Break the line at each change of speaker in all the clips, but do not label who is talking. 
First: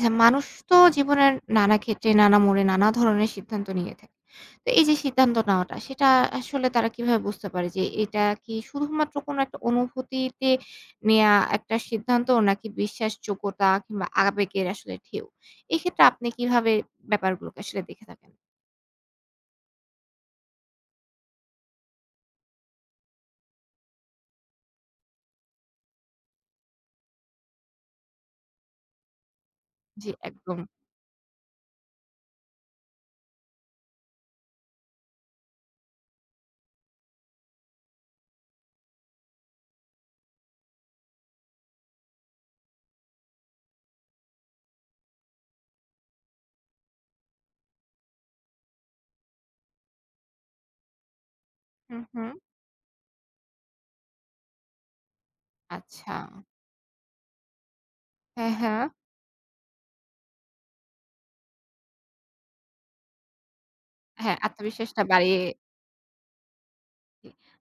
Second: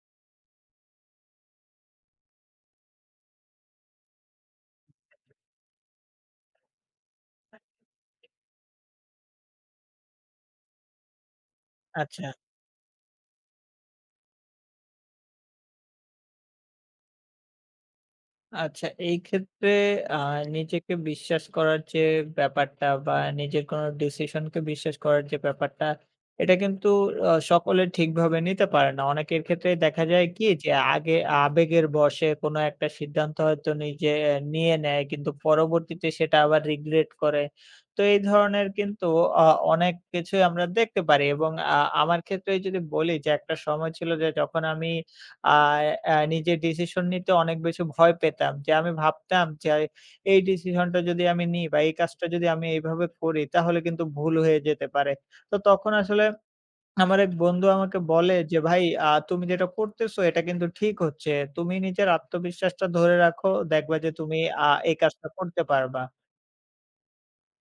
হ্যাঁ, মানুষ তো জীবনের নানা ক্ষেত্রে, নানা মোড়ে, নানা ধরনের সিদ্ধান্ত নিয়ে থাকে। তো এই যে সিদ্ধান্ত নেওয়াটা সেটা আসলে তারা কিভাবে বুঝতে পারে যে এটা কি শুধুমাত্র কোন একটা অনুভূতিতে নেয়া একটা সিদ্ধান্ত
আচ্ছা।
নাকি বিশ্বাসযোগ্যতা কিংবা আবেগের আসলে ঢেউ? এক্ষেত্রে আপনি কিভাবে ব্যাপারগুলোকে আসলে দেখে থাকেন?
আচ্ছা, এইক্ষেত্রে, আ নিজেকে বিশ্বাস করার যে ব্যাপারটা বা নিজের কোন decision-কে বিশ্বাস করার যে ব্যাপারটা এটা কিন্তু অ সকলে ঠিকভাবে নিতে পারে না। অনেকের ক্ষেত্রেই দেখা
জি
যায় কি
একদম।
যে আগে আবেগের বশে কোন একটা সিদ্ধান্ত হয়তো নিজে, নিয়ে নেয় কিন্তু পরবর্তীতে সেটা আবার regret করে। তো এই ধরনের কিন্তু অ অনেক কিছুই আমরা দেখতে পারি এবং আ আমার ক্ষেত্রেই যদি বলি যে একটা সময় ছিল যে যখন আমি আ এ এ নিজের decision নিতে অনেক বেশি ভয় পেতাম। যে আমি ভাবতাম যে এই decision-টা যদি আমি নিই বা এই
হুম,
কাজটা
হুম।
যদি আমি এইভাবে করি তাহলে কিন্তু ভুল হয়ে যেতে পারে। তো তখন
আচ্ছা।
আসলে আমার এক বন্ধু আমাকে বলে
হ্যাঁ,
যে, "ভাই
হ্যাঁ।
আ তুমি যেটা করতেছো এটা কিন্তু ঠিক হচ্ছে। তুমি নিজের আত্মবিশ্বাসটা ধরে রাখো। দেখবা যে
হ্যাঁ,
তুমি আ এই
আত্মবিশ্বাসটা
কাজটা
বাড়িয়ে
করতে পারবা।"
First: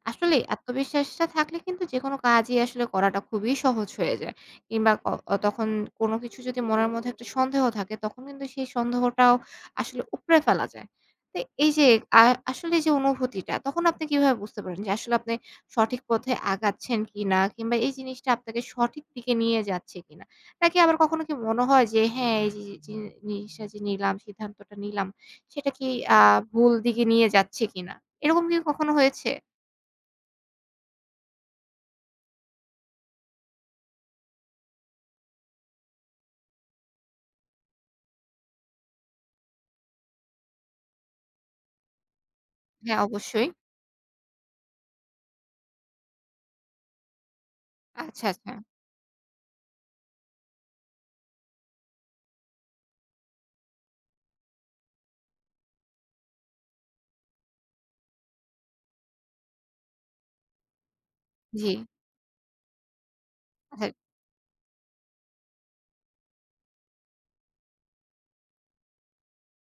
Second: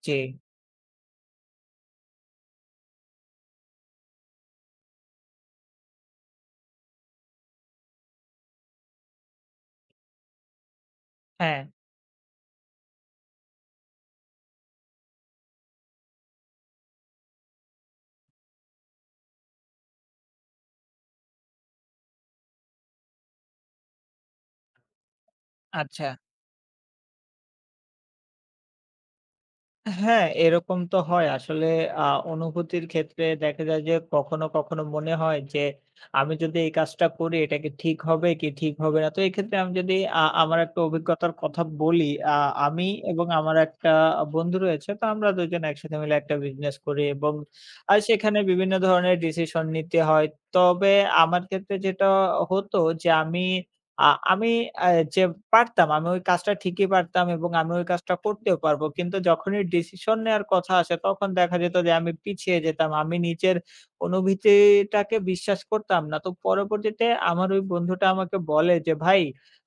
জি।
আসলেই আত্মবিশ্বাসটা থাকলে কিন্তু যেকোনো কাজই আসলে করাটা খুবই সহজ হয়ে যায় কিংবা ক অ তখন কোন কিছু যদি মনের মধ্যে একটু সন্দেহ থাকে তখন কিন্তু সেই সন্দেহটাও আসলে উপড়ে ফেলা যায়। তো
হ্যাঁ।
এই যে আ আসলে যে অনুভূতিটা তখন আপনি কিভাবে বুঝতে পারেন? যে আসলে আপনি সঠিক পথে আগাচ্ছেন কিনা কিংবা এই জিনিসটা আপনাকে সঠিক দিকে নিয়ে যাচ্ছে কিনা? নাকি আবার কখনো কি মনে হয় যে, হ্যাঁ, এই যে, যে, জি-নিসটা যে নিলাম সিদ্ধান্তটা নিলাম সেটা কি
আচ্ছা।
আ ভুল দিকে নিয়ে যাচ্ছে কিনা? এরকম কি কখনো হয়েছে?
হ্যাঁ, এরকম তো হয়। আসলে আ অনুভূতির ক্ষেত্রে দেখা যায় যে, কখনো, কখনো মনে হয় যে, আমি যদি এই কাজটা করি এটা কি ঠিক হবে, কি ঠিক হবে না? তো এক্ষেত্রে আমি যদি আ আমার একটা অভিজ্ঞতার কথা বলি। আ আমি
হ্যাঁ,
এবং
অবশ্যই।
আমার একটা বন্ধু রয়েছে। তো আমরা ২ জন একসাথে মিলে একটা business করি এবং আর
আচ্ছা,
সেখানে
আচ্ছা।
বিভিন্ন ধরনের decision নিতে হয়। তবে আমার ক্ষেত্রে যেটা হতো যে আমি আ আমি এ্যা যে পারতাম আমি ওই কাজটা ঠিকই পারতাম এবং আমি ওই কাজটা করতেও পারবো। কিন্তু যখনই decision নেয়ার কথা আসে তখন দেখা যেত
জি।
যে আমি পিছিয়ে যেতাম। আমি নিজের
হ্যাঁ।
অনুভূতিটাকে বিশ্বাস করতাম না। তো পরবর্তীতে আমার ওই বন্ধুটা আমাকে বলে যে, "ভাই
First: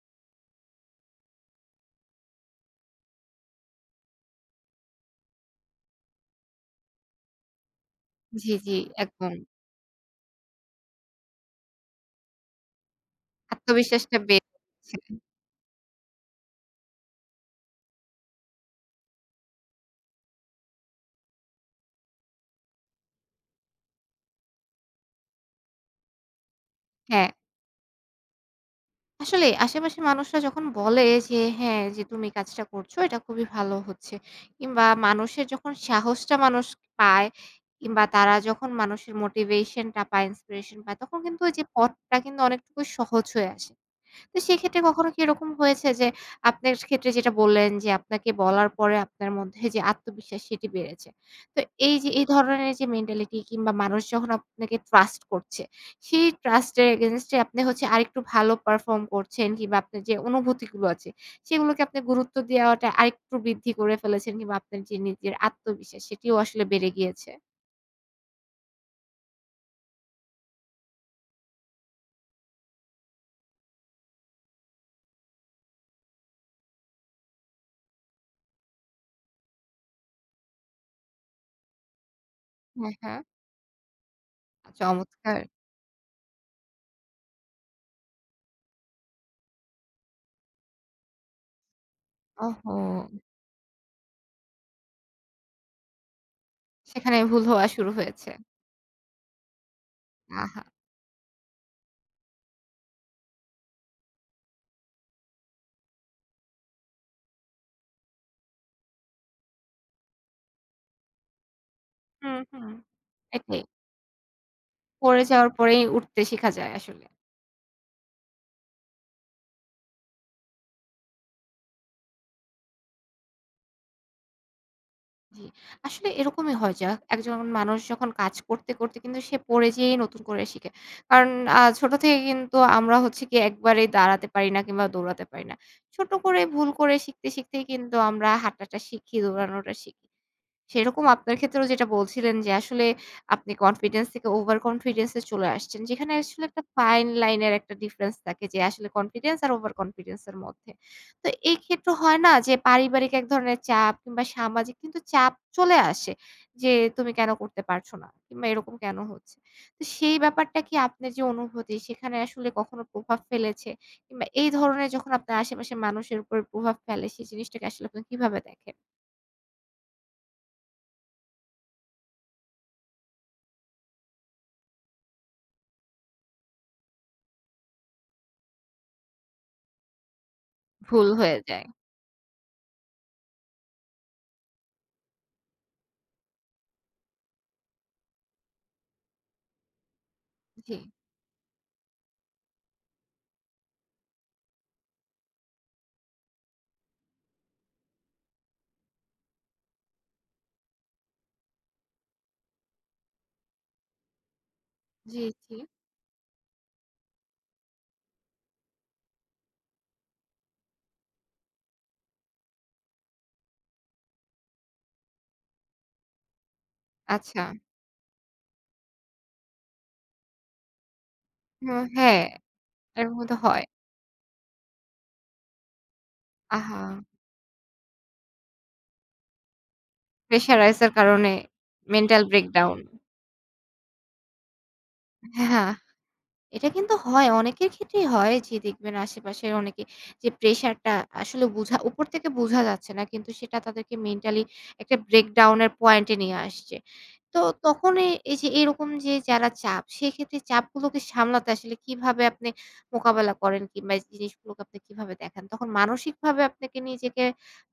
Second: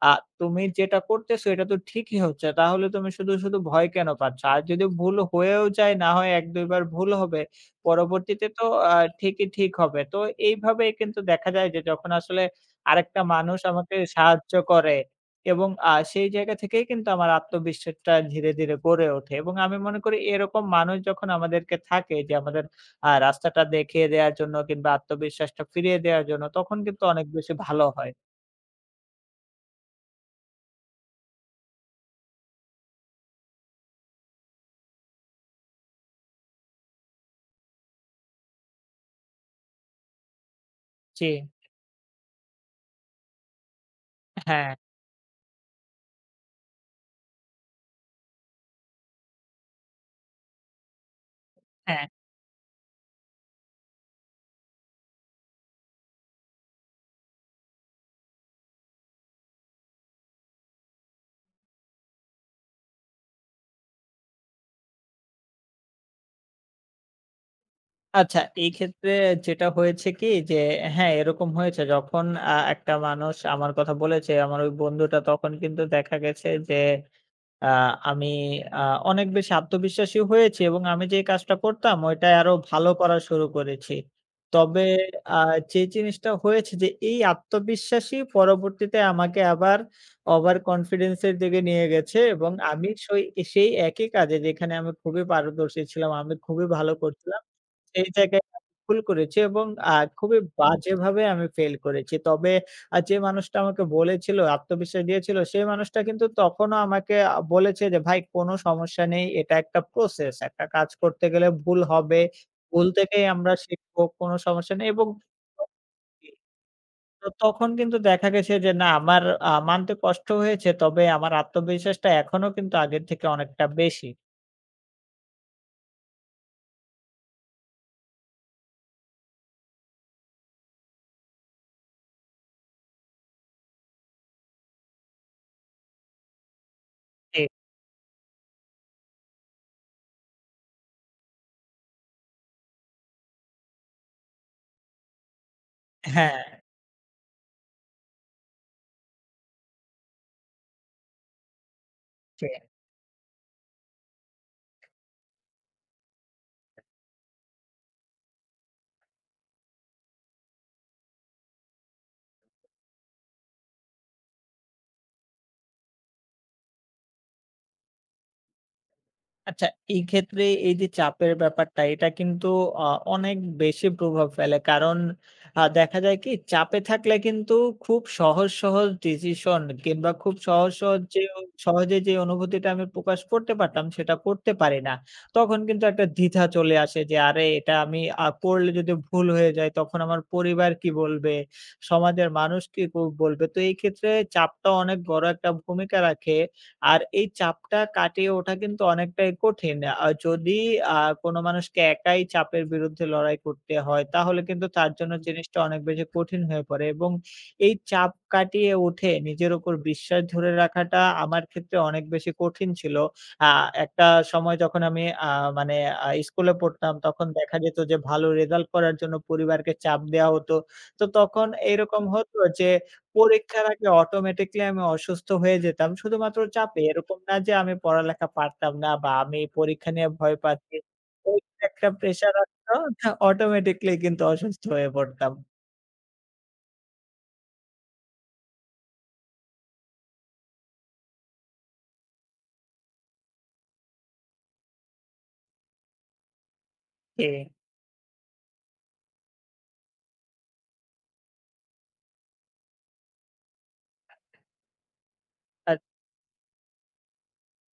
আ তুমি যেটা করতেছো এটা তো ঠিকই হচ্ছে। তাহলে তুমি শুধু, শুধু, ভয় কেন পাচ্ছ? আর যদি ভুল হয়েও যায়, না হয় এক-দুইবার ভুল হবে। পরবর্তীতে
জি,
তো
জি।
আ
একদম।
ঠিকই ঠিক হবে।" তো এইভাবেই কিন্তু দেখা যায় যে যখন আসলে আরেকটা মানুষ আমাকে
আত্মবিশ্বাসটা বে
সাহায্য
ছে।
করে এবং আ সেই জায়গা থেকেই কিন্তু আমার আত্মবিশ্বাসটা ধীরে, ধীরে গড়ে ওঠে এবং আমি মনে করি এরকম মানুষ যখন আমাদেরকে থাকে যে আমাদের আ রাস্তাটা দেখিয়ে দেয়ার জন্য কিংবা আত্মবিশ্বাসটা ফিরিয়ে দেয়ার জন্য তখন কিন্তু অনেক
হ্যাঁ।
বেশি ভালো হয়।
আসলেই আশেপাশের মানুষরা যখন বলে যে, হ্যাঁ, যে তুমি কাজটা করছো এটা খুবই ভালো হচ্ছে। কিংবা মানুষের যখন সাহসটা মানুষ পায় কিংবা তারা যখন মানুষের motivation টা পায়, inspiration পায়, তখন কিন্তু
জি।
ওই যে পথটা কিন্তু অনেক টুকুই সহজ হয়ে আসে। তো
হ্যাঁ।
সেক্ষেত্রে কখনো কি এরকম হয়েছে যে, আপনার ক্ষেত্রে যেটা বললেন যে আপনাকে বলার পরে আপনার মধ্যে যে আত্মবিশ্বাস, সেটি বেড়েছে? তো এই
হ্যাঁ।
যে এই ধরনের যে mentality কিংবা মানুষ যখন আপনাকে trust করছে সেই trust এর against এ আপনি হচ্ছে আরেকটু ভালো perform করছেন কিংবা আপনার যে অনুভূতি গুলো আছে সেগুলোকে আপনি গুরুত্ব দেওয়াটা আরেকটু বৃদ্ধি করে ফেলেছেন কিংবা আপনার যে নিজের আত্মবিশ্বাস সেটিও আসলে বেড়ে গিয়েছে?
আচ্ছা, এই ক্ষেত্রে যেটা হয়েছে কি যে হ্যাঁ, এরকম হয়েছে। যখন, আ একটা মানুষ আমার কথা বলেছে, আমার ওই বন্ধুটা, তখন কিন্তু দেখা গেছে যে, আ আমি আ অনেক বেশি আত্মবিশ্বাসী হয়েছি এবং আমি যে কাজটা করতাম ওটা আরও ভালো
হ্যাঁ,
করা
হ্যাঁ।
শুরু করেছি। তবে, আ
চমৎকার।
যে জিনিসটা হয়েছে যে এই আত্মবিশ্বাসী পরবর্তীতে আমাকে আবার over confidence -এর দিকে নিয়ে গেছে এবং
ওহো!
আমি সই সেই একই কাজে যেখানে আমি খুবই পারদর্শী ছিলাম, আমি খুবই ভালো
সেখানে ভুল
করছিলাম।
হওয়া শুরু
সেই
হয়েছে।
জায়গায় ভুল করেছি এবং আ খুবই
আহা!
বাজেভাবে আমি fail করেছি। তবে, আ যে মানুষটা আমাকে বলেছিল, আত্মবিশ্বাস দিয়েছিল সেই মানুষটা কিন্তু তখনও আমাকে আ বলেছে যে, "ভাই, কোন সমস্যা নেই। এটা একটা process। একটা কাজ করতে গেলে ভুল হবে।
হুম, হুম।
ভুল থেকেই আমরা
এটাই।
শিখবো। কোন সমস্যা নেই।" এবং
পড়ে যাওয়ার
[unintelligible]
পরেই উঠতে
জি।
শেখা যায় আসলেই।
তো তখন কিন্তু দেখা গেছে যে না আমার, আ মানতে কষ্ট হয়েছে তবে আমার আত্মবিশ্বাসটা এখনও কিন্তু আগের থেকে অনেকটা বেশি।
জি। আসলে এরকমই হয় যা একজন মানুষ যখন কাজ করতে, করতে, কিন্তু সে পড়ে যেয়েই নতুন করে শিখে। কারণ আ ছোট থেকে কিন্তু আমরা হচ্ছে গিয়ে একবারেই দাঁড়াতে পারি না কিংবা দৌড়াতে পারি না। ছোট করে ভুল করে শিখতে,
জি।
শিখতেই কিন্তু আমরা হাঁটাটা শিখি, দৌড়ানোটা শিখি। সেরকম আপনার ক্ষেত্রেও যেটা বলছিলেন যে আসলে আপনি confidence থেকে over confidence এ চলে আসছেন, যেখানে
হ্যাঁ।
আসলে একটা fine line এর একটা difference থাকে যে আসলে confidence আর over confidence এর মধ্যে। তো এই ক্ষেত্রে হয় না
জি।
যে পারিবারিক এক ধরনের চাপ কিংবা সামাজিক কিন্তু চাপ চলে আসে যে, তুমি কেন করতে পারছো না কিংবা এরকম কেন হচ্ছে? তো সেই ব্যাপারটা কি আপনার যে অনুভূতি সেখানে আসলে কখনো প্রভাব ফেলেছে? কিংবা এই ধরনের যখন আপনি আশেপাশের মানুষের উপরে প্রভাব ফেলে, সেই জিনিসটাকে আসলে আপনি কিভাবে দেখেন?
আচ্ছা, এই ক্ষেত্রে এই যে চাপের ব্যাপারটা এটা কিন্তু, অ অনেক বেশি প্রভাব ফেলে। কারণ, আ দেখা যায় কি চাপে থাকলে কিন্তু খুব সহজ, সহজ, decision কিংবা খুব সহজ, সহজ
ভুল
যে
হয়ে যায়।
সহজে যে অনুভূতিটা আমি প্রকাশ করতে পারতাম সেটা করতে পারি না। তখন কিন্তু একটা দ্বিধা চলে আসে যে আরে এটা আমি, আ করলে যদি ভুল হয়ে যায় তখন আমার পরিবার কি
জি।
বলবে? সমাজের মানুষ কি ক বলবে? তো এই ক্ষেত্রে চাপটা অনেক বড় একটা ভূমিকা রাখে। আর এই চাপটা কাটিয়ে ওঠা কিন্তু অনেকটাই কঠিন। আর যদি, আ কোন মানুষকে একাই চাপের বিরুদ্ধে লড়াই করতে হয় তাহলে কিন্তু তার জন্য
জি, জি।
জিনিসটা অনেক বেশি কঠিন হয়ে পড়ে, এবং এই চাপ কাটিয়ে উঠে নিজের উপর বিশ্বাস ধরে রাখাটা আমার ক্ষেত্রে অনেক বেশি কঠিন ছিল। আ একটা সময় যখন আমি, আ মানে, আ স্কুলে পড়তাম তখন
আচ্ছা।
দেখা যেত যে ভালো result করার জন্য পরিবারকে চাপ দেওয়া হতো। তো তখন
হ
এইরকম
হ্যাঁ,
হতো যে
এরকম তো হয়।
পরীক্ষার আগে automatically আমি অসুস্থ হয়ে যেতাম শুধুমাত্র চাপে।
আহা।
এরকম না যে আমি পড়ালেখা পারতাম না, বা আমি পরীক্ষা নিয়ে ভয়
pressure
পাচ্ছি
rise এর কারণে
[unintelligible] একটা
mental
pressure আছে
breakdown
[unintelligible] automatically কিন্তু অসুস্থ হয়ে পড়তাম।
হ্যাঁ, আ এটা কিন্তু হয় অনেকের ক্ষেত্রেই হয়। যে দেখবেন আশেপাশের অনেকে যে pressure টা আসলে বোঝা উপর থেকে বোঝা যাচ্ছে না কিন্তু সেটা তাদেরকে mentally একটা breakdown এর point এ নিয়ে আসছে। তো
জি।
তখনই এই যে এইরকম যে যারা চাপ সেক্ষেত্রে চাপগুলোকে সামলাতে আসলে কিভাবে আপনি মোকাবেলা করেন? কিংবা এই জিনিসগুলোকে আপনি কিভাবে দেখেন? তখন
আ
মানসিকভাবে আপনাকে নিজেকে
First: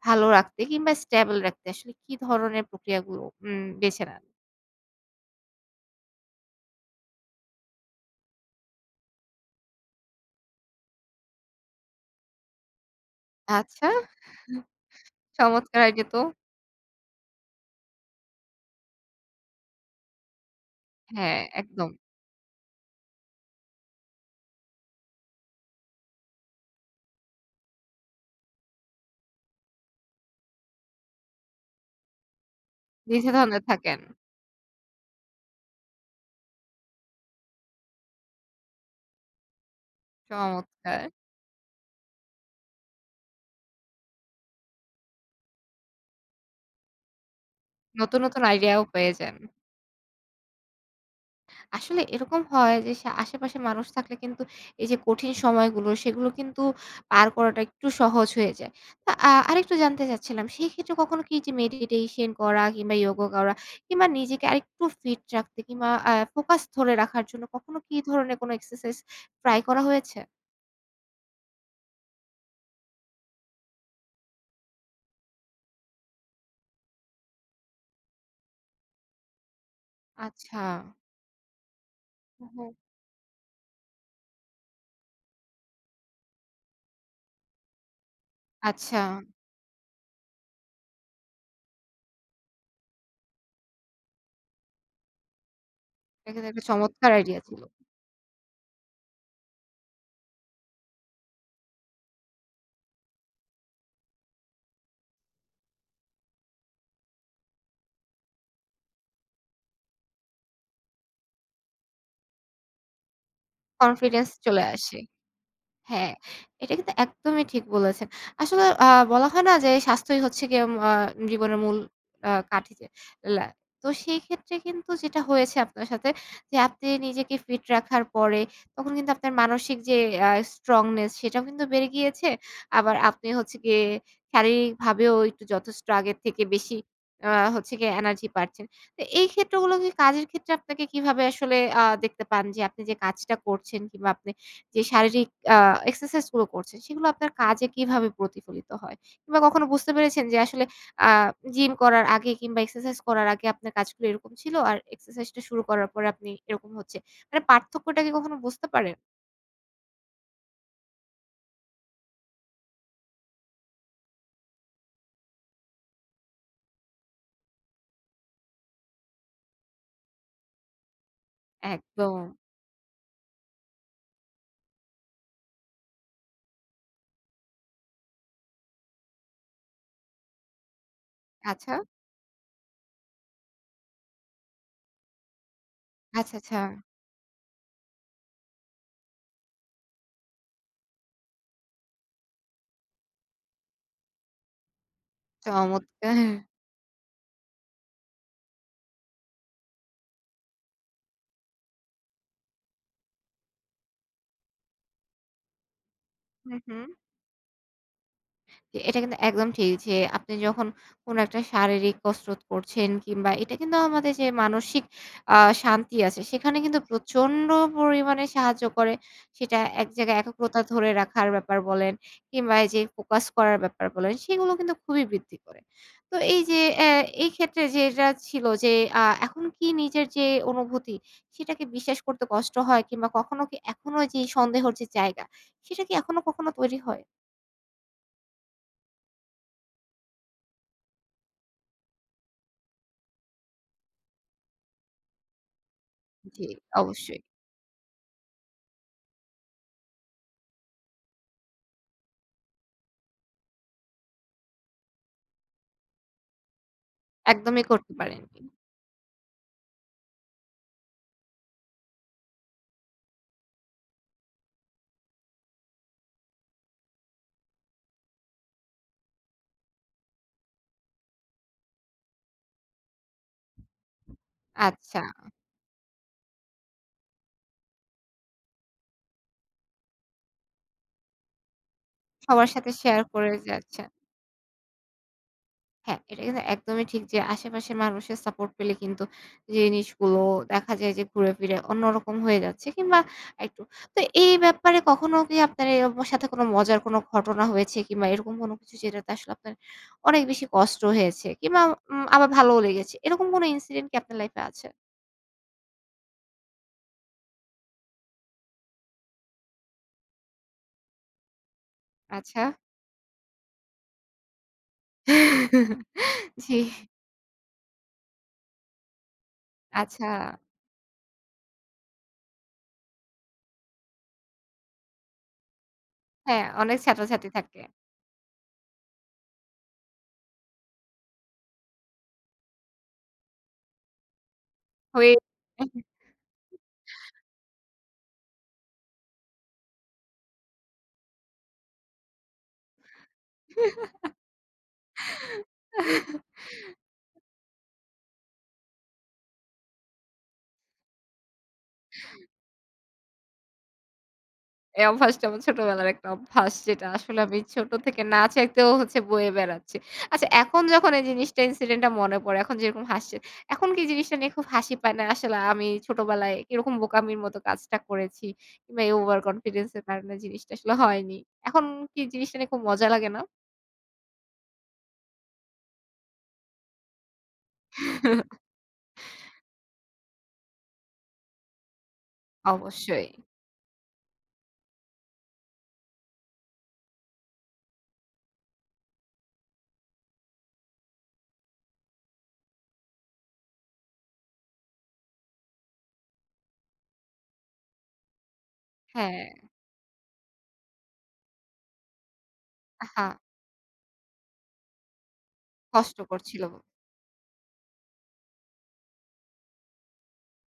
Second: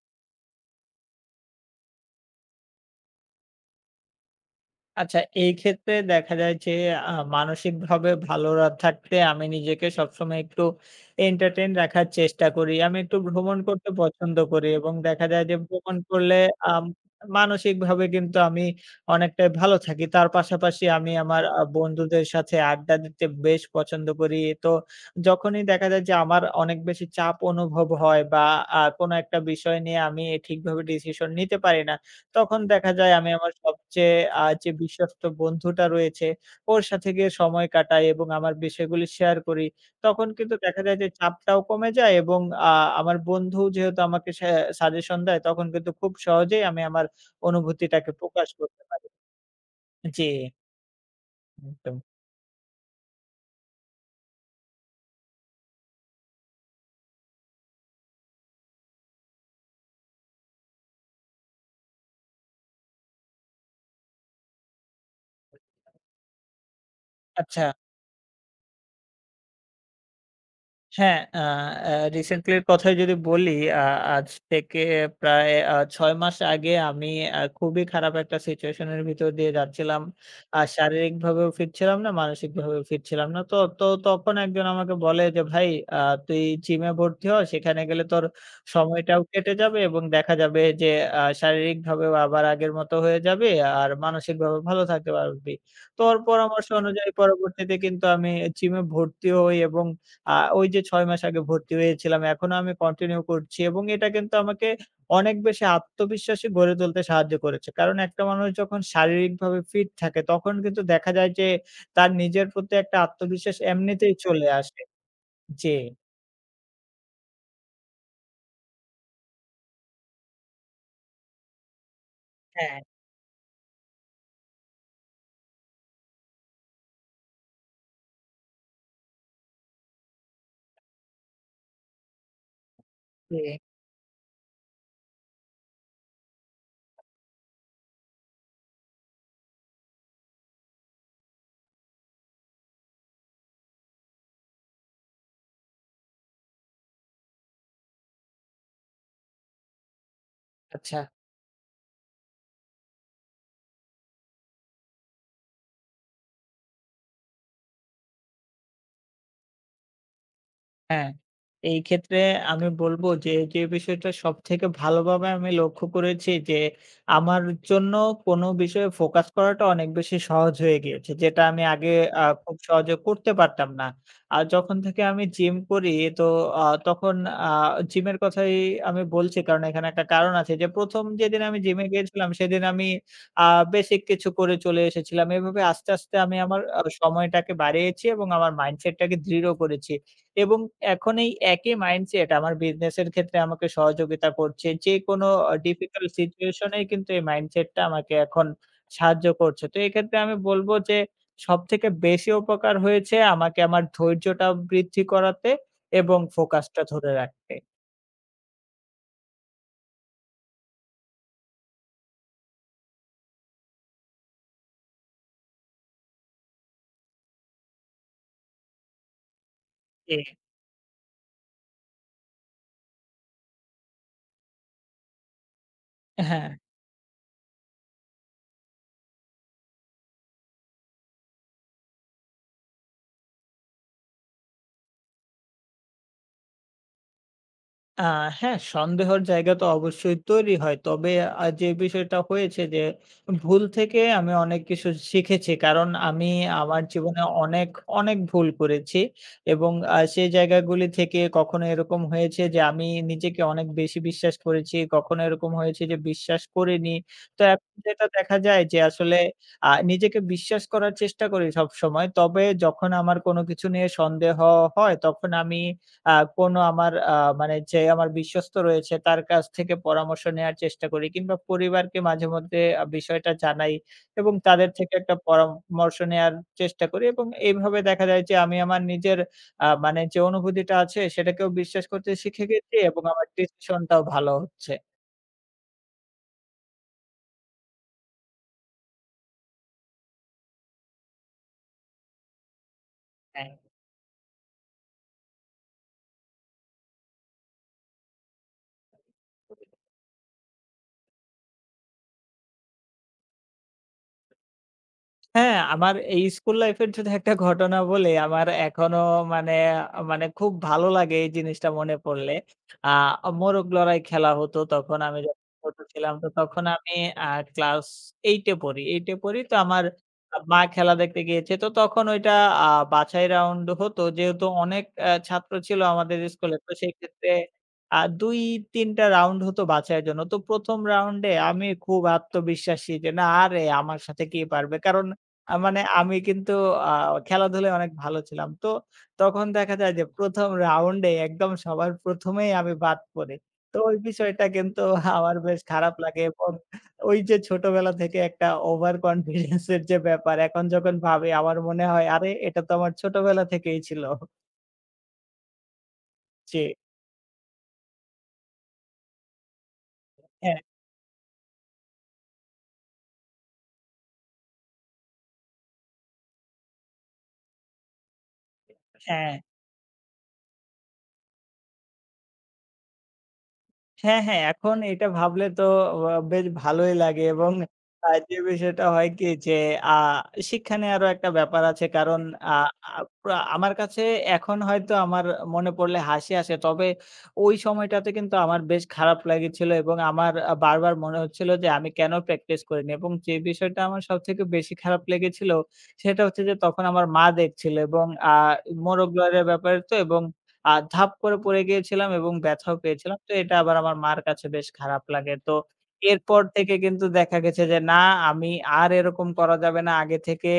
ভালো রাখতে কিংবা stable রাখতে আসলে কি ধরনের প্রক্রিয়াগুলো উম বেছে নেন?
আচ্ছা, এই ক্ষেত্রে দেখা যায় যে আ মানসিকভাবে ভালোরা থাকতে আমি নিজেকে সবসময় একটু entertain রাখার চেষ্টা করি। আমি একটু ভ্রমণ
আচ্ছা
করতে পছন্দ করি এবং দেখা যায় যে
চমৎকার
ভ্রমণ
আইডিয়া তো।
করলে আম মানসিকভাবে কিন্তু আমি অনেকটাই ভালো থাকি। তার পাশাপাশি আমি
হ্যাঁ,
আমার আ
একদম।
বন্ধুদের সাথে আড্ডা দিতে বেশ পছন্দ করি। তো যখনই দেখা যায় যে আমার অনেক বেশি চাপ অনুভব হয় বা আ কোন একটা বিষয় নিয়ে আমি ঠিকভাবে decision নিতে পারি না, তখন দেখা যায় আমি
নিজের
আমার
ধান্দায় থাকেন।
সবচেয়ে আ যে বিশ্বস্ত বন্ধুটা রয়েছে ওর সাথে গিয়ে সময় কাটাই এবং আমার বিষয়গুলি share করি। তখন কিন্তু দেখা যায় যে
চমৎকার।
চাপটাও কমে যায়, এবং আ আমার বন্ধু যেহেতু আমাকে সে suggestion দেয় তখন কিন্তু খুব সহজেই আমি আমার অনুভূতিটাকে
নতুন, নতুন,
প্রকাশ
idea
করতে
ও
পারি।
পেয়ে যান।
জি।
আসলে
[unintelligible]
এরকম হয় যে সা আশেপাশের মানুষ থাকলে কিন্তু এই যে কঠিন সময়গুলো, সেগুলো কিন্তু পার করাটা একটু সহজ হয়ে যায়। তা আ আরেকটু জানতে চাচ্ছিলাম সেইক্ষেত্রে কখনো কি এইযে meditation করা কিংবা yoga করা কিংবা নিজেকে আরেকটু fit রাখতে, কিংবা আ focus ধরে রাখার জন্য
আচ্ছা।
কখনো কি ধরনের কোন exercise try করা হয়েছে?
হ্যাঁ, আ অ্যাঁ রিসেন্টলি এর কথাই যদি বলি আ আজ থেকে প্রায় আ ৬ মাস আগে আমি আ খুবই খারাপ একটা সিচুয়েসন এর ভিতর দিয়ে যাচ্ছিলাম। আ
আচ্ছা।
শারীরিকভাবেও ফিট ছিলাম না,
উ হুম।
মানসিকভাবেও ফিট ছিলাম না। তো, তো, তখন একজন আমাকে বলে যে, "ভাই আ তুই জিম এ ভর্তি হও। সেখানে গেলে তোর
আচ্ছা।
সময়টাও কেটে যাবে এবং দেখা যাবে যে আ শারীরিকভাবেও আবার আগের মত হয়ে যাবি আর মানসিকভাবেও ভালো থাকতে পারবি।" তো ওর
এটা কিন্তু একটা
পরামর্শ অনুযায়ী
চমৎকার আইডিয়া ছিল।
পরবর্তীতে কিন্তু আমি জিম এ ভর্তি হই এবং আ ওই যে ৬ মাস আগে ভর্তি হয়েছিলাম। এখনও আমি কন্টিনিউ করছি এবং এটা কিন্তু আমাকে অনেক বেশি আত্মবিশ্বাসী গড়ে তুলতে সাহায্য করেছে। কারণ একটা মানুষ যখন শারীরিকভাবে ফিট থাকে তখন কিন্তু দেখা যায় যে তার নিজের প্রতি একটা আত্মবিশ্বাস এমনিতেই
কনফিডেন্স
চলে
চলে
আসে।
আসে।
জি।
হ্যাঁ, এটা কিন্তু একদমই ঠিক বলেছেন। আসলে আ বলা হয় না যে স্বাস্থ্যই হচ্ছে গিয়ে আ জীবনের মূল আ কাঠি
হ্যাঁ।
চে লা তো সেইক্ষেত্রে কিন্তু যেটা হয়েছে আপনার সাথে যে আপনি নিজেকে ফিট রাখার পরে তখন কিন্তু আপনার মানসিক যে আ স্ট্রংনেস সেটাও কিন্তু বেড়ে গিয়েছে। আবার আপনি হচ্ছে
জি।
গিয়ে শারীরিক ভাবেও একটু যথেষ্ট আগের থেকে বেশি আ হচ্ছে গিয়ে এনার্জি পাচ্ছেন। তো এই ক্ষেত্রগুলোকে কাজের ক্ষেত্রে আপনাকে কিভাবে আসলে আ দেখতে পান যে আপনি যে কাজটা করছেন কিংবা আপনি যে শারীরিক আ এক্সারসাইজ গুলো করছেন সেগুলো আপনার কাজে কিভাবে প্রতিফলিত হয়? কিংবা কখনো বুঝতে পেরেছেন যে আসলে
আচ্ছা।
আ জিম করার আগে কিংবা এক্সারসাইজ করার আগে আপনার কাজগুলো এরকম ছিল। আর এক্সারসাইজ টা শুরু করার পরে আপনি এরকম হচ্ছে। মানে পার্থক্যটা কি কখনো বুঝতে পারেন?
হ্যাঁ, এই ক্ষেত্রে আমি বলবো যে, যে বিষয়টা সবথেকে ভালোভাবে আমি লক্ষ্য করেছি যে, আমার জন্য কোনো বিষয়ে focus করাটা অনেক বেশি সহজ হয়ে গিয়েছে, যেটা আমি আগে আ
একদম।
খুব সহজে করতে পারতাম না। আ যখন থেকে আমি gym করি তো আ তখন আ gym এর কথাই আমি বলছি, কারণ এখানে একটা কারণ আছে যে, প্রথম যেদিন আমি gym
আচ্ছা।
এ গিয়েছিলাম সেদিন আমি আ বেসিক কিছু করে চলে এসেছিলাম। এভাবে আস্তে, আস্তে
আচ্ছা,
আমি
আচ্ছা।
আমার আ সময়টাকে বাড়িয়েছি, এবং আমার mindset টাকে দৃঢ় করেছি এবং এখন এই একই mindset আমার business এর ক্ষেত্রে আমাকে সহযোগিতা করছে। যেকোনো difficult
চমৎকার
situation এ কিন্তু এই mindset টা আমাকে এখন সাহায্য করছে। তো এক্ষেত্রে আমি বলবো যে, সবথেকে বেশি উপকার হয়েছে আমাকে আমার ধৈর্যটা বৃদ্ধি করাতে এবং
হুম,
focus টা
হুম।
ধরে রাখতে।
জি, এটা কিন্তু একদম ঠিক যে, আপনি যখন কোনো একটা শারীরিক কসরত করছেন, কিংবা এটা কিন্তু আমার মাথায় যে, মানসিক আ শান্তি আছে, সেখানে কিন্তু প্রচণ্ড পরিমাণে সাহায্য করে। সেটা এক জায়গায়
জি।
একগ্রতা ধরে রাখার ব্যাপার বলেন কিংবা এইযে focus করার ব্যাপার বলেন সেগুলো কিন্তু খুবই বৃদ্ধি করে। তো এই
হ্যাঁ।
যে অ্যা এইক্ষেত্রে যেটা ছিল যে আ এখন কি নিজের যে অনুভূতি, সেটাকে বিশ্বাস করতে কষ্ট হয়? কিংবা কখনো কি এখনো যে সন্দেহের যে জায়গা সেটা কি এখনো কখনো তৈরি হয়?
আ হ্যাঁ, সন্দেহের জায়গা তো অবশ্যই তৈরি হয়। তবে আ যে বিষয়টা হয়েছে যে ভুল থেকে আমি অনেক কিছু শিখেছি। কারণ আমি
জি
আমার
অবশ্যই।
জীবনে অনেক, অনেক, ভুল করেছি এবং আ সেই জায়গাগুলি থেকে কখনো এরকম হয়েছে যে আমি নিজেকে অনেক বেশি বিশ্বাস করেছি, কখনো এরকম হয়েছে যে বিশ্বাস করিনি। তো
একদমই
এখন
করতে
যেটা দেখা
পারেননি।
যায় যে আসলে আ নিজেকে বিশ্বাস করার চেষ্টা করি সবসময়। তবে যখন আমার কোন কিছু নিয়ে সন্দেহ হয় তখন আমি আ কোন আমার আ মানে যে আমার বিশ্বস্ত রয়েছে তার কাছ থেকে পরামর্শ নেয়ার চেষ্টা করি কিংবা পরিবারকে মাঝেমধ্যে আ বিষয়টা জানাই এবং তাদের থেকে
আচ্ছা।
একটা পরা-মর্শ নেয়ার চেষ্টা করি এবং এইভাবে দেখা যায় যে আমি আমার নিজের আ মানে যে অনুভূতিটা আছে সেটাকেও বিশ্বাস করতে শিখে
সবার সাথে
গেছি এবং
share
আমার
করে যে
decision
আচ্ছা।
টাও ভালো হচ্ছে।
হ্যাঁ, এটা কিন্তু একদমই ঠিক যে আশেপাশের মানুষের support পেলে কিন্তু যে জিনিসগুলো দেখা যায় যে ঘুরে ফিরে অন্যরকম হয়ে যাচ্ছে কিংবা
হ্যাঁ।
একটু। তো এই ব্যাপারে কখনো কি আপনার [unintelligible] সাথে কোন মজার কোন ঘটনা হয়েছে কিংবা এরকম কোন কিছু যেটাতে আসলে আপনার অনেক বেশি কষ্ট হয়েছে? কিংবা উম আবার ভালোও লেগেছে? এরকম কোন incident কি আপনার life এ আছে?
হ্যাঁ, আমার এই school life এর যদি একটা ঘটনা বলি। আমার এখনও মানে, মানে, খুব ভালো লাগে এই জিনিসটা মনে পড়লে।
আচ্ছা।
আ মোরগ লড়াই খেলা হতো তখন আমি যখন ছোট ছিলাম তো
জি।
তখন আমি আ class 8 এ পড়ি। 8 এ পড়ি তো আমার
আচ্ছা।
মা খেলা দেখতে গিয়েছে। তো তখন ওইটা আ বাছাই round হতো। যেহেতু অনেক অ্যা ছাত্র ছিল আমাদের
হ্যাঁ,
school এ তো
অনেক ছাত্রছাত্রী
সেক্ষেত্রে
থাকে।
আর আ ২-৩ টা round হত বাছাইয়ের জন্য। তো ১ম round-এ আমি খুব আত্মবিশ্বাসী যে না আরে আমার সাথে কে পারবে? কারণ
হয়ে।
আ মানে
[unintelligible]
আমি কিন্তু আ খেলাধুলায় অনেক ভালো ছিলাম। তো তখন দেখা যায় যে ১ম round-এ একদম সবার প্রথমেই আমি বাদ পড়ি। তো ওই বিষয়টা কিন্তু আমার বেশ খারাপ লাগে এবং ওই যে ছোটবেলা থেকে একটা over confidence-এর যে ব্যাপার এখন যখন ভাবি আমার মনে হয় আরে এটা তো আমার ছোটবেলা থেকেই ছিল।
এই অভ্যাসটা আমার ছোটবেলার একটা অভ্যাস,
জি।
যেটা আসলে আমি ছোট থেকে না চাইতেও হচ্ছে বয়ে বেড়াচ্ছি। আচ্ছা
হ্যাঁ।
এখন যখন এই জিনিসটা incident টা মনে পড়ে, এখন যেরকম হাসছেন, এখন কি জিনিসটা নিয়ে খুব হাসি পায় না? আসলে আমি ছোটবেলায় কিরকম বোকামির মতো কাজটা করেছি? কিংবা এই over
হ্যাঁ।
confidence এর কারণে জিনিসটা আসলে হয়নি। এখন কি জিনিসটা নিয়ে খুব মজা লাগে না?
হ্যাঁ, হ্যাঁ, এখন এটা ভাবলে তো অ বেশ ভালোই লাগে এবং আর যে বিষয় সেটা হয় কি যে, আ শিক্ষা নেওয়ারও একটা ব্যাপার আছে, কারণ আ
অবশ্যই।
আ আমার কাছে এখন হয়তো আমার মনে পড়লে হাসি আসে। তবে ওই সময়টাতে কিন্তু আমার বেশ খারাপ লেগেছিল, এবং আমার আ বারবার মনে হচ্ছিল যে, আমি কেনো practice করিনি? এবং যে বিষয়টা আমার সবথেকে বেশি খারাপ লেগেছিল সেটা হচ্ছে যে, তখন আমার মা দেখছিল, এবং আ মোরগ
হ্যাঁ।
লড়াইয়ের ব্যাপার তো এবং আ ধাপ করে পড়ে গিয়েছিলাম, এবং ব্যথাও
আ হা।
পেয়েছিলাম, তো এটা আবার আমার মার কাছে বেশ খারাপ লাগে। তো
কষ্টকর
এরপর
ছিলো।
থেকে কিন্তু দেখা গেছে যে, না, আমি আর এরকম করা যাবে না, আগে থেকে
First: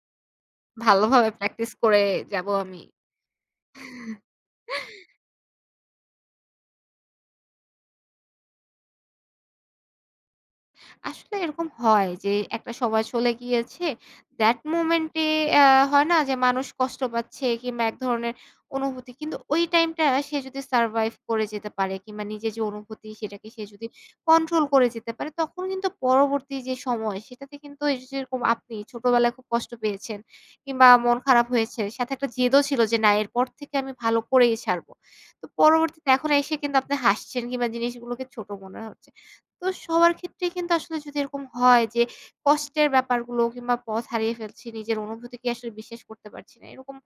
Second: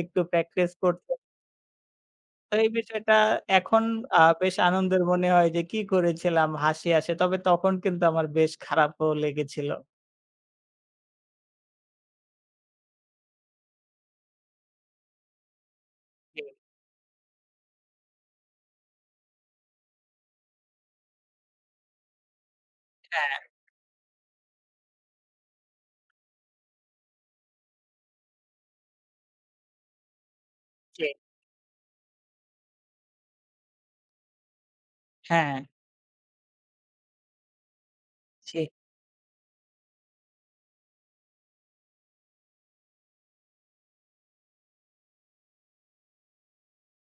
একটু practice করতে
ভালোভাবে practice করে যাবো
তো এই
আমি।
বিষয়টা এখন আ বেশ আনন্দের মনে হয় যে, কি করেছিলাম? হাসি আসে, তবে তখন কিন্তু আমার বেশ খারাপও লেগেছিল।
আসলে এরকম হয় যে একটা সময় চলে গিয়েছে that moment এ অ্যা হয় না যে
[unintelligible]
মানুষ কষ্ট পাচ্ছে। কিংবা এক ধরনের অনুভূতি কিন্তু ওই টাইমটা সে যদি survive করে যেতে পারে কিংবা নিজের যে অনুভূতি
হ্যাঁ।
সেটাকে সে যদি control করে যেতে পারে। তখন কিন্তু পরবর্তী যে সময় সেটাতে কিন্তু এইযে যেরকম আপনি ছোটবেলায় খুব কষ্ট পেয়েছেন কিংবা
জি।
মন খারাপ হয়েছে সাথে একটা জেদও ছিল যে না এরপর থেকে আমি ভালো করেই ছাড়বো। তো
হ্যাঁ।
পরবর্তীতে এখন এসে কিন্তু আপনি হাসছেন কিংবা জিনিসগুলোকে ছোট
জি।
মনে হচ্ছে। তো সবার ক্ষেত্রেই কিন্তু আসলে যদি এরকম হয় যে কষ্টের ব্যাপারগুলো কিংবা পথ হারিয়ে ফেলছি নিজের অনুভূতিকে আসলে বিশ্বাস করতে পারছি না। এরকম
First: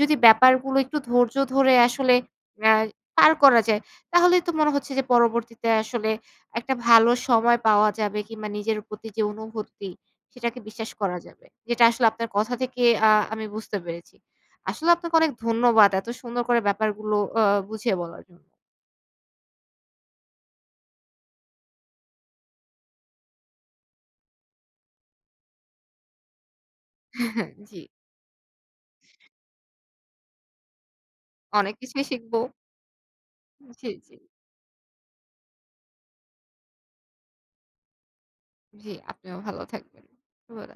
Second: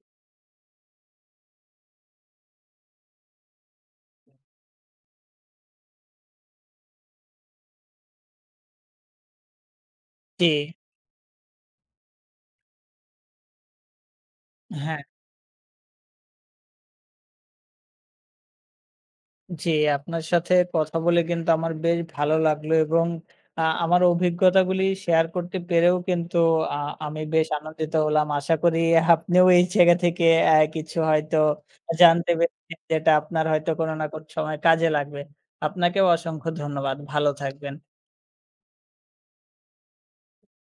যদি ব্যাপারগুলো একটু ধৈর্য ধরে আসলে অ্যা পার করা যায় তাহলে তো মনে হচ্ছে যে পরবর্তীতে আসলে একটা ভালো সময় পাওয়া যাবে কিংবা নিজের প্রতি যে অনুভূতি সেটাকে
জি।
বিশ্বাস করা যাবে। যেটা আসলে আপনার কথা থেকে আ আমি বুঝতে পেরেছি। আসলে
হ্যা।
আপনাকে অনেক ধন্যবাদ এত সুন্দর করে ব্যাপারগুলো আ বুঝিয়ে বলার জন্য।
জি আপনার সাথে কথা বলে কিন্তু আমার বেশ ভালো লাগলো এবং আ আমার অভিজ্ঞতাগুলি share করতে পেরেও কিন্তু আ আমি বেশ
জি।
আনন্দিত হলাম। আশা করি আপনিও এই জায়গা থেকে অ্যা কিছু হয়তো
অনেক কিছুই
জানতে
শিখবো।
পে [unintelligible] যেটা আপনার হয়তো
জি,
কোনো না
জি।
কোন সময়ে কাজে লাগবে। আপনাকেও অসংখ্য ধন্যবাদ। ভালো থাকবেন।
জি, আপনিও ভালো থাকবেন। শুভরা